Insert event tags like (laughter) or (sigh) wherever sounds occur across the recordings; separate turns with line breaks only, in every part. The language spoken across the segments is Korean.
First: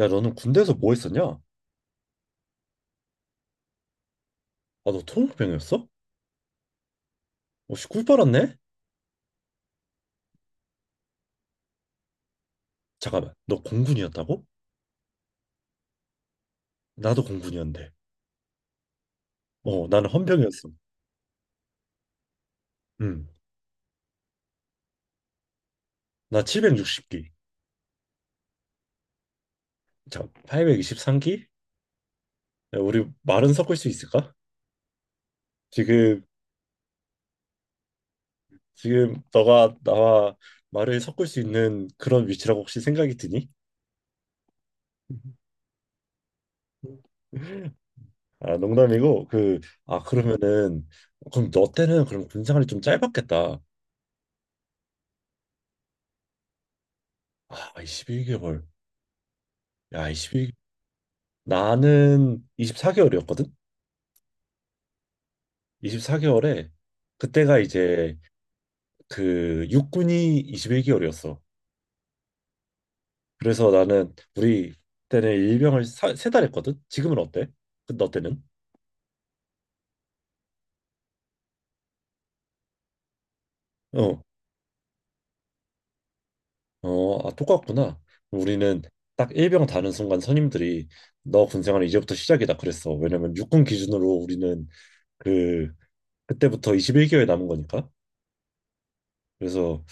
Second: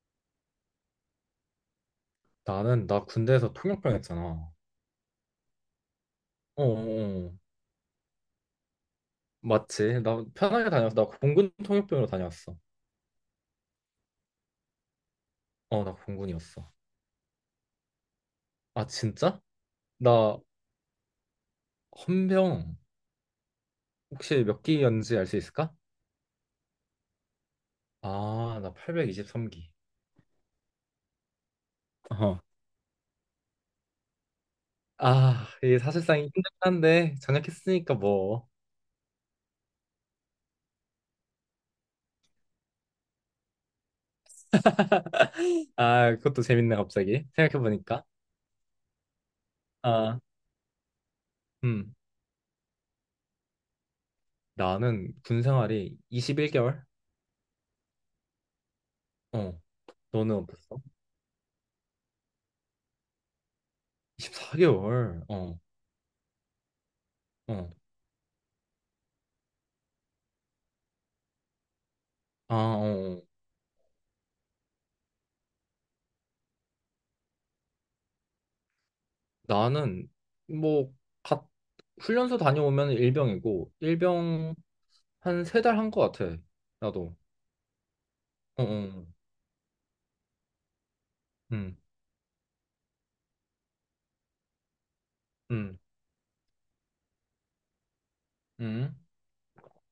야, 너는 군대에서 뭐 했었냐? 아,
나는 나 군대에서 통역병 했잖아. 어,
너 통병이었어?
어, 어.
어, 씨, 꿀 빨았네?
맞지? 나 편하게 다녔어. 나 공군 통역병으로 다녔어.
잠깐만, 너 공군이었다고?
어, 나 공군이었어.
나도 공군이었는데.
아, 진짜?
어, 나는
나
헌병이었어.
헌병.
응,
혹시 몇 기였는지 알 수 있을까?
나 760기.
아, 나 823기.
자, 823기?
어.
야, 우리 말은 섞을 수 있을까?
아, 이게 사실상
지금,
힘들긴 한데 전역했으니까 뭐.
지금 너가 나와 말을 섞을 수 있는 그런 위치라고 혹시 생각이 드니?
(laughs) 아, 그것도 재밌네 갑자기 생각해보니까.
(laughs) 아, 농담이고, 아,
아,
그러면은, 그럼 너
음,
때는 그럼 군 생활이 좀 짧았겠다.
나는 군 생활이 21개월.
아, 21개월.
어,
야,
너는 어땠어?
나는 24개월이었거든?
24개월. 어,
24개월에 그때가
어.
이제 그 육군이 21개월이었어.
아, 어.
그래서 나는 우리 때는 일병을 사, 3달 했거든? 지금은 어때? 너 때는?
나는 뭐 갓, 훈련소 다녀오면 일병이고
어,
일병 한 세 달 한 것 같아. 나도.
어, 아, 똑같구나.
어,
우리는
어.
딱 일병 다는 순간 선임들이 너
음,
군생활 이제부터 시작이다 그랬어. 왜냐면 육군 기준으로 우리는 그
음,
그때부터 21개월 남은 거니까.
음.
그래서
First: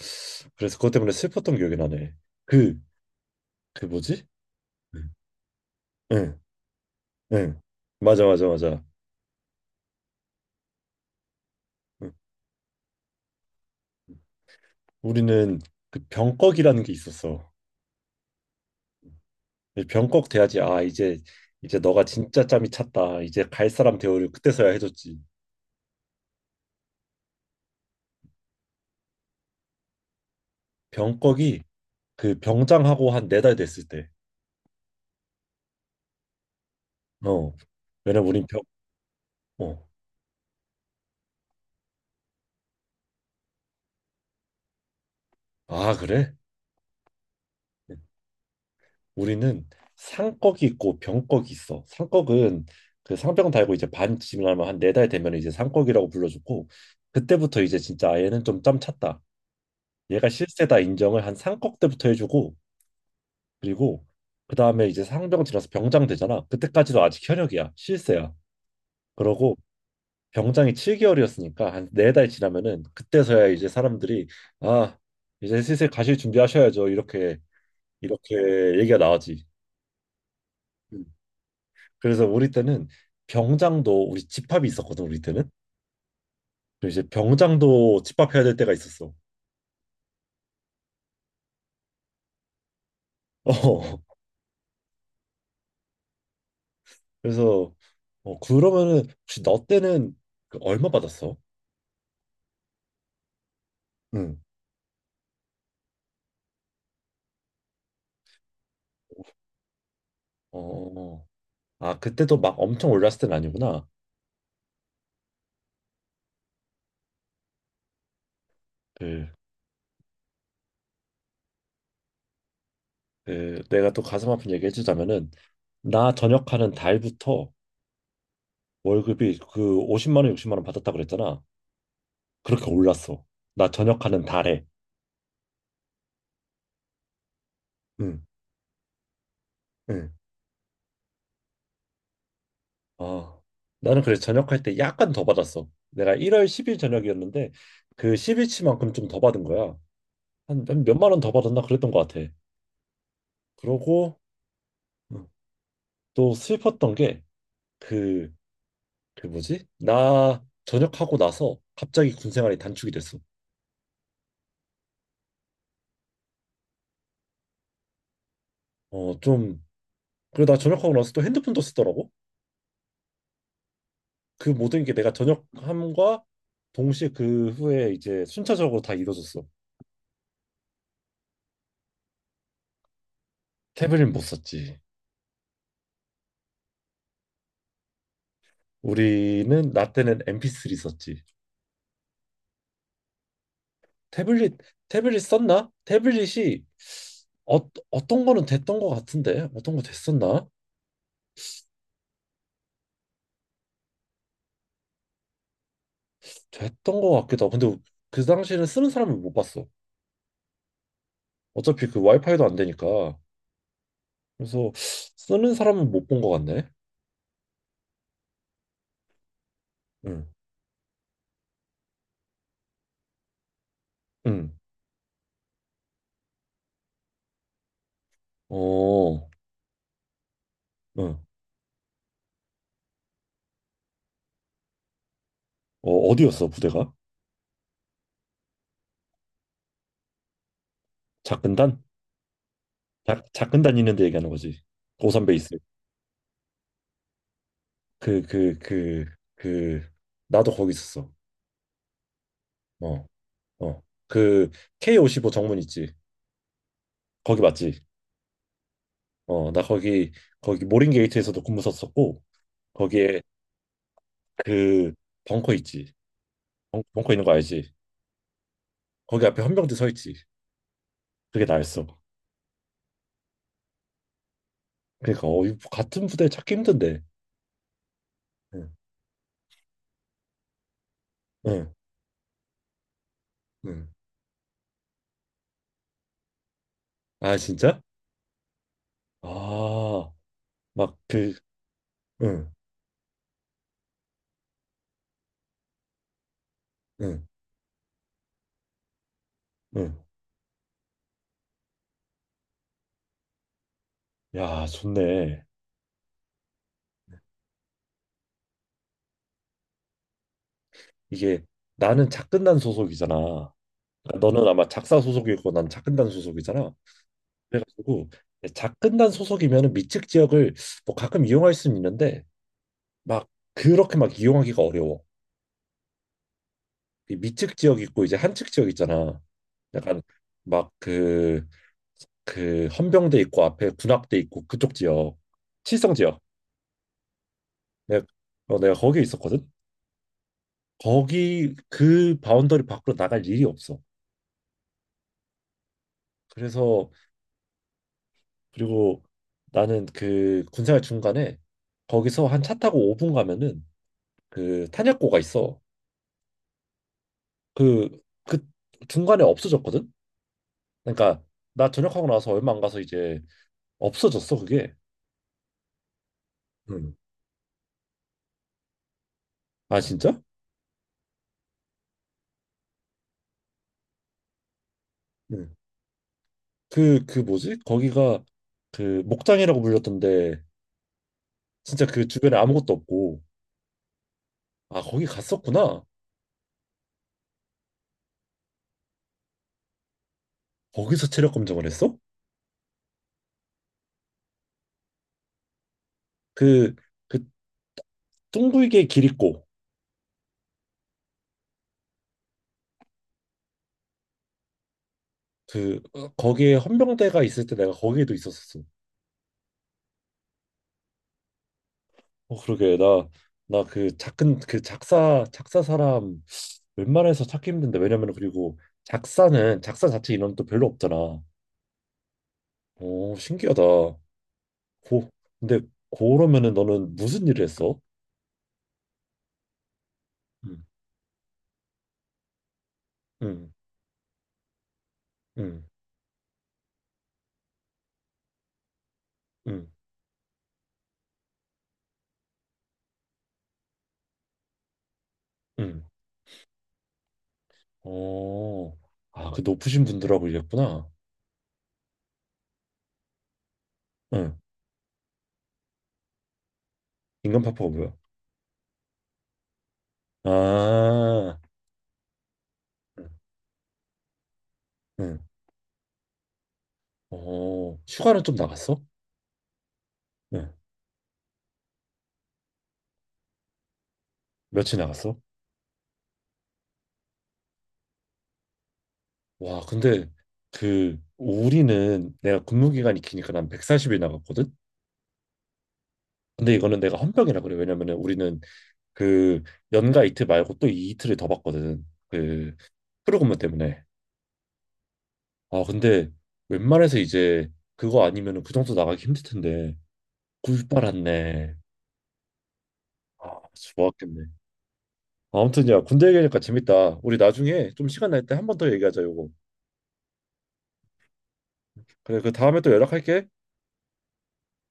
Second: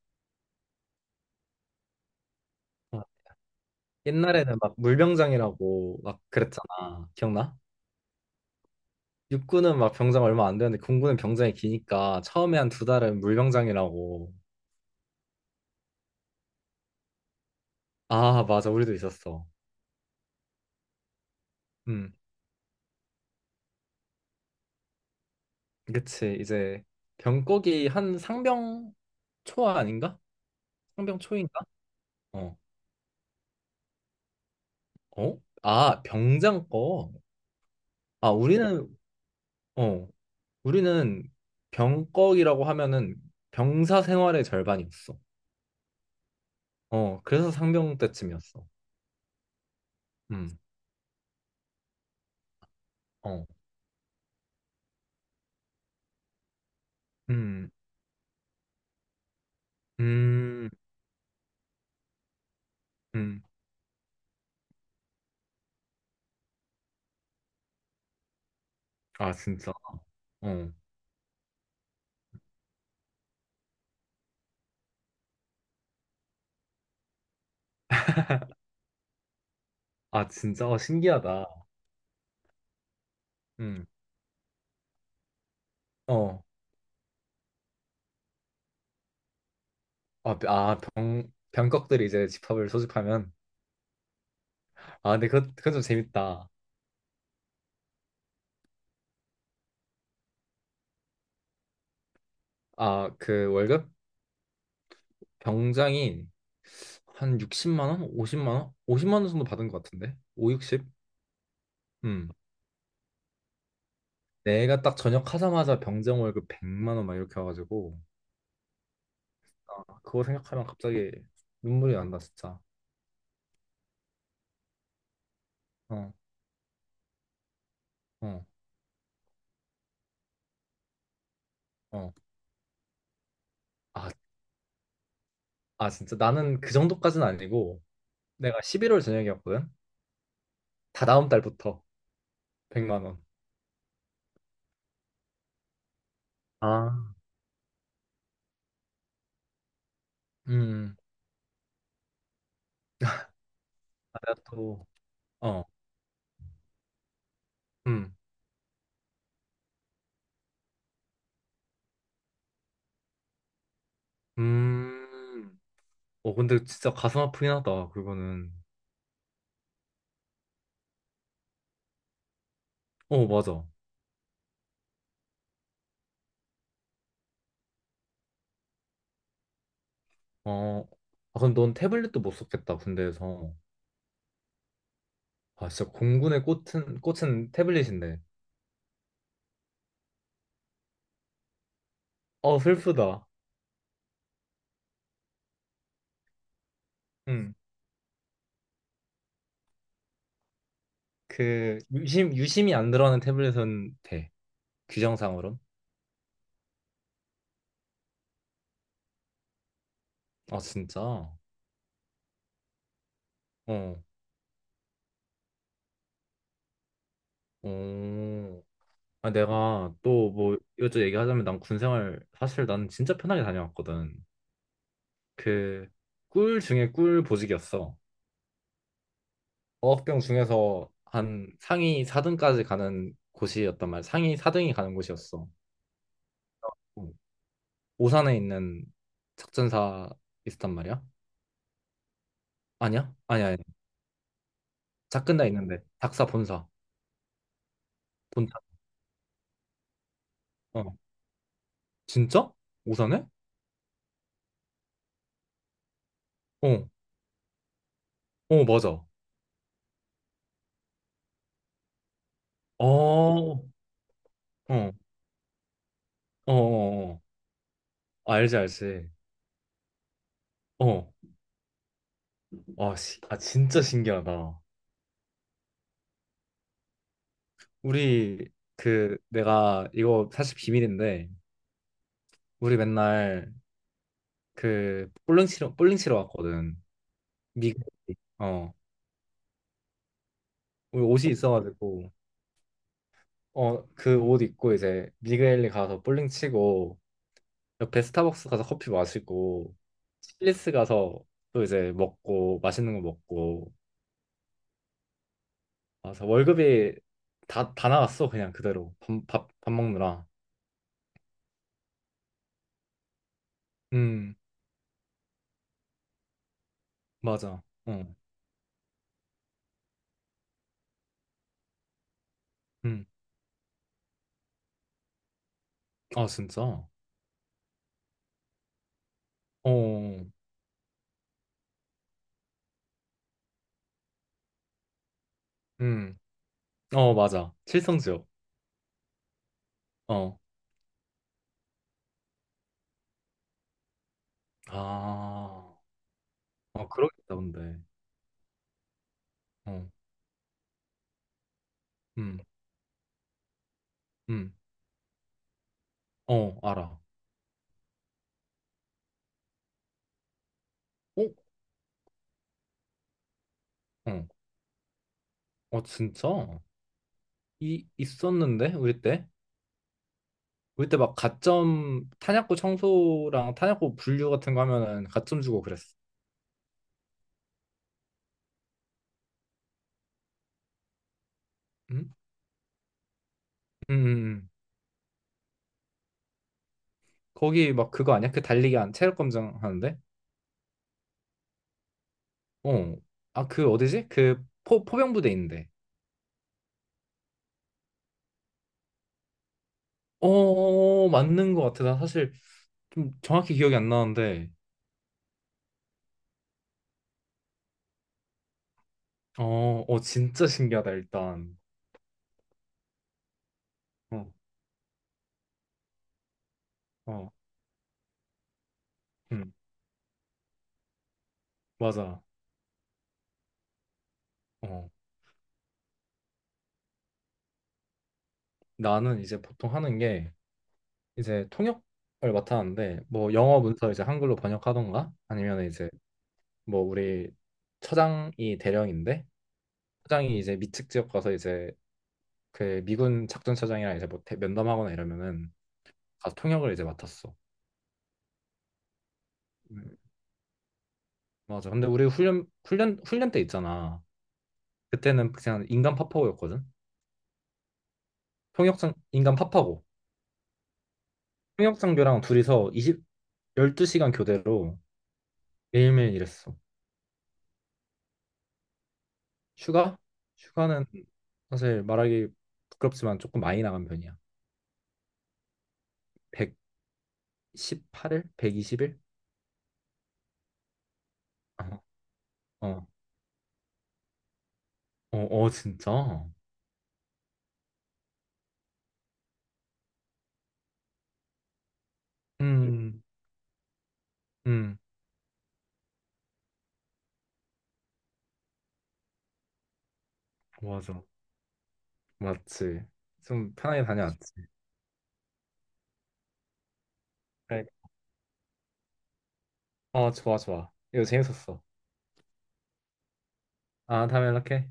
그래서 그것 때문에 슬펐던 기억이 나네. 그
아,
그 뭐지?
옛날에는 막
응.
물병장이라고 막
응.
그랬잖아.
네.
기억나?
맞아, 맞아, 맞아.
육군은 막 병장 얼마 안 되는데 공군은 병장이
응.
기니까 처음에 한 두 달은 물병장이라고.
우리는 그 병꺽이라는 게 있었어.
아, 맞아. 우리도 있었어.
이 병꺽 돼야지. 아, 이제 너가
음.
진짜 짬이 찼다. 이제 갈 사람 대우를 그때서야 해줬지.
그치. 이제 병꺽이 한 상병 초 아닌가? 상병 초인가?
병꺽이 그
어.
병장하고 한 4달 됐을 때.
어? 아, 병장 거.
어. 왜냐면
아,
우린 병. 어.
어, 우리는 병꺽이라고 하면은 병사 생활의 절반이었어.
아, 그래?
어, 그래서 상병 때쯤이었어.
우리는
음,
상꺽이 있고 병꺽이 있어. 상꺽은 그
어,
상병 달고 이제 반 지나면 한 4달 되면 이제 상꺽이라고 불러주고 그때부터
음,
이제 진짜 얘는 좀 짬 찼다. 얘가
음,
실세다 인정을 한 상꺽 때부터 해주고
음.
그리고 그 다음에 이제 상병 지나서 병장 되잖아. 그때까지도 아직 현역이야. 실세야.
아,
그러고
진짜. 어,
병장이 7개월이었으니까 한 4달 지나면은 그때서야 이제 사람들이 아, 이제 슬슬 가실 준비하셔야죠. 이렇게 이렇게 얘기가 나오지.
아, 진짜. 어,
음.
신기하다.
그래서 우리 때는
음,
병장도 우리 집합이 있었거든. 우리 때는
어,
그래서 이제 병장도 집합해야 될 때가 있었어. (laughs)
아, 아, 병꺽들이 이제 집합을 소집하면.
어.
아, 근데 그건 좀 재밌다.
그래서 그러면은 혹시 너 때는 그 얼마 받았어?
아, 그 월급?
응.
병장이 한 60만 원? 50만 원? 50만 원 정도 받은 것 같은데? 5, 60?
어, 아,
음.
그때도 막 엄청 올랐을 땐 아니구나.
내가 딱 전역하자마자 병장 월급 100만 원 막 이렇게 와가지고.
그,
아, 그거 생각하면 갑자기 눈물이 난다 진짜.
내가 또 가슴 아픈 얘기 해주자면은, 나
어,
전역하는 달부터
어,
월급이 그 50만 원, 60만 원 받았다 그랬잖아.
어.
그렇게 올랐어. 나 전역하는
아,
달에.
아, 진짜 나는 그 정도까지는 아니고
응,
내가 11월 저녁이었거든.
응.
다 다음 달부터 100만 원.
아, 나는 그래서 전역할 때 약간 더 받았어. 내가 1월 10일
아,
전역이었는데, 그 10일치만큼 좀 더 받은 거야. 한
음,
몇만 원 더 받았나 그랬던 것 같아. 그러고,
아, 내가 또,
응.
어,
또 슬펐던 게,
음,
그 그 뭐지? 나 전역하고 나서 갑자기 군 생활이 단축이 됐어.
음. 어, 근데 진짜 가슴 아프긴 하다, 그거는.
좀 그리고 나 전역하고 나서 또 핸드폰도 쓰더라고.
어, 맞아.
그 모든 게 내가 전역함과 동시에 그 후에 이제 순차적으로 다 이루어졌어.
어, 아, 그럼 넌 태블릿도 못 썼겠다, 군대에서.
태블릿 못 썼지.
아, 진짜 공군의 꽃은 태블릿인데.
우리는 나 때는 MP3 썼지.
어, 슬프다.
태블릿 태블릿 썼나? 태블릿이
응.
어, 어떤 거는 됐던 거 같은데 어떤 거 됐었나?
그 유심이 안 들어가는 태블릿은 돼. 규정상으론.
됐던 거 같기도 하고 근데 그 당시에는 쓰는 사람을 못 봤어.
아, 진짜?
어차피 그 와이파이도 안 되니까
어.
그래서 쓰는 사람은 못 본 것 같네.
어. 아, 내가
응,
또 뭐 이것저것 얘기하자면 난 군생활 사실 난 진짜 편하게 다녀왔거든.
응,
그 꿀 중에 꿀 보직이었어.
어,
어학병 중에서
응.
한 상위 4등까지 가는 곳이었단 말이야. 상위 4등이 가는 곳이었어.
어, 어디였어 부대가?
어. 오산에 있는 작전사 있었단 말이야.
작근단?
아니야?
작
아니야, 아니야.
작근단 있는데 얘기하는 거지. 고산
작근다
베이스.
있는데 작사 본사.
그, 그, 그, 그, 나도 거기
어.
있었어.
진짜?
어,
오사네?
어. 그 K55 정문 있지.
어.
거기 맞지?
어, 맞아.
어, 나 거기 모린 게이트에서도 근무 썼었고
어.
거기에
어. 어,
그 벙커 있지.
어,
벙커
어.
있는 거 알지?
알지, 알지.
거기 앞에 헌병대 서 있지.
어.
그게 나였어.
아, 아, 진짜 신기하다.
그러니까 이 같은 부대 찾기 힘든데.
우리
응.
그 내가 이거 사실 비밀인데
응.
우리 맨날
응.
그 볼링 치러 왔거든.
아, 진짜?
미국. 어.
아, 막
우리 옷이
그,
있어가지고.
응,
어, 그 옷 입고 이제 미그엘리 가서 볼링 치고
응,
옆에 스타벅스 가서 커피 마시고
응.
칠리스 가서 또 이제 먹고 맛있는 거 먹고.
야, 좋네.
아, 그래서 월급이 다 나갔어, 그냥 그대로. 밥 먹느라.
이게 나는 작근단 소속이잖아. 그러니까
음,
너는 아마 작사 소속이고 난 작근단 소속이잖아.
맞아. 어,
그래가지고 작근단 소속이면은 미측 지역을 뭐 가끔 이용할 수는 있는데
음.
막 그렇게 막 이용하기가 어려워.
아, 진짜?
이 미측 지역 있고 이제 한측 지역 있잖아. 약간
어,
막 그 헌병대 있고 앞에 군악대 있고 그쪽 지역, 칠성
음.
지역.
어, 맞아.
내가
칠성지역.
내가 거기 있었거든.
어.
거기 그 바운더리 밖으로 나갈 일이 없어.
아, 어,
그래서
그러겠다, 근데.
그리고 나는
어,
그 군생활 중간에 거기서
음,
한 차 타고 5분 가면은
음.
그 탄약고가 있어.
어, 알아.
그 중간에 없어졌거든. 그러니까
어?
나 전역하고 나서 얼마 안 가서 이제
어,
없어졌어 그게.
어, 진짜?
응.
있었는데? 우리 때?
아, 진짜?
우리 때 막 가점, 탄약고 청소랑 탄약고 분류 같은 거 하면은 가점
응.
주고 그랬어.
그 뭐지? 거기가 그 목장이라고 불렸던데 진짜 그
응?
주변에 아무것도 없고
응, 응.
아, 거기 갔었구나.
거기 막 그거 아니야? 그 달리기 안 체력 검정 하는데?
거기서 체력 검정을 했어?
어. 아, 그 어디지? 그 포병부대 있는데.
그그 둥글게 길 있고
어, 어, 어, 맞는 것 같아. 나 사실 좀 정확히 기억이 안 나는데.
거기에 헌병대가 있을 때 내가 거기에도 있었었어.
어, 어, 진짜 신기하다, 일단.
어, 그러게. 나 그
어,
작은 그 작사 작사 사람 웬만해서
어,
찾기 힘든데, 왜냐면 그리고
음,
작사는 작사 자체 인원도 별로 없잖아.
맞아.
오, 신기하다. 고
어.
근데 그러면은 너는 무슨 일을 했어?
나는 이제 보통 하는 게
응.
이제 통역을 맡았는데, 뭐 영어
응.
문서 이제 한글로 번역하던가,
응.
아니면 이제 뭐 우리 처장이 대령인데,
응.
처장이 이제 미측 지역 가서 이제 그 미군 작전차장이랑 이제 뭐 면담하거나 이러면은
응.
가서 통역을 이제 맡았어.
어, 아, 그 높으신
음,
분들하고 일했구나.
맞아. 근데 우리 훈련 때 있잖아.
응,
그때는 그냥 인간 파파고였거든.
인간 파파가 뭐야?
통역장 인간 파파고.
아,
통역 장교랑 둘이서 20
응,
12시간 교대로
응.
매일매일 일했어.
어, 휴가는 좀 나갔어?
휴가?
네.
휴가는 사실 말하기 부끄럽지만 조금 많이 나간 편이야.
며칠 나갔어?
118일? 120일?
와, 근데 그
어,
우리는 내가 근무
어,
기간이 기니까 난 140일 나갔거든.
어, 어, 진짜?
근데 이거는 내가 헌병이라 그래. 왜냐면은 우리는 그 연가 이틀 말고 또 이 이틀을 더 받거든. 그
음,
프로그램 때문에.
음,
아, 근데 웬만해서 이제 그거 아니면은 그 정도 나가기 힘들 텐데.
맞아.
꿀빨았네.
맞지.
아,
좀 편하게
좋았겠네.
다녀왔지.
아무튼 야, 군대 얘기하니까 재밌다. 우리
그래.
나중에 좀 시간 날 때 한 번 더 얘기하자, 요거.
어, 좋아, 좋아. 이거 재밌었어.
그래, 그 다음에 또 연락할게.
아, 다음에 연락해.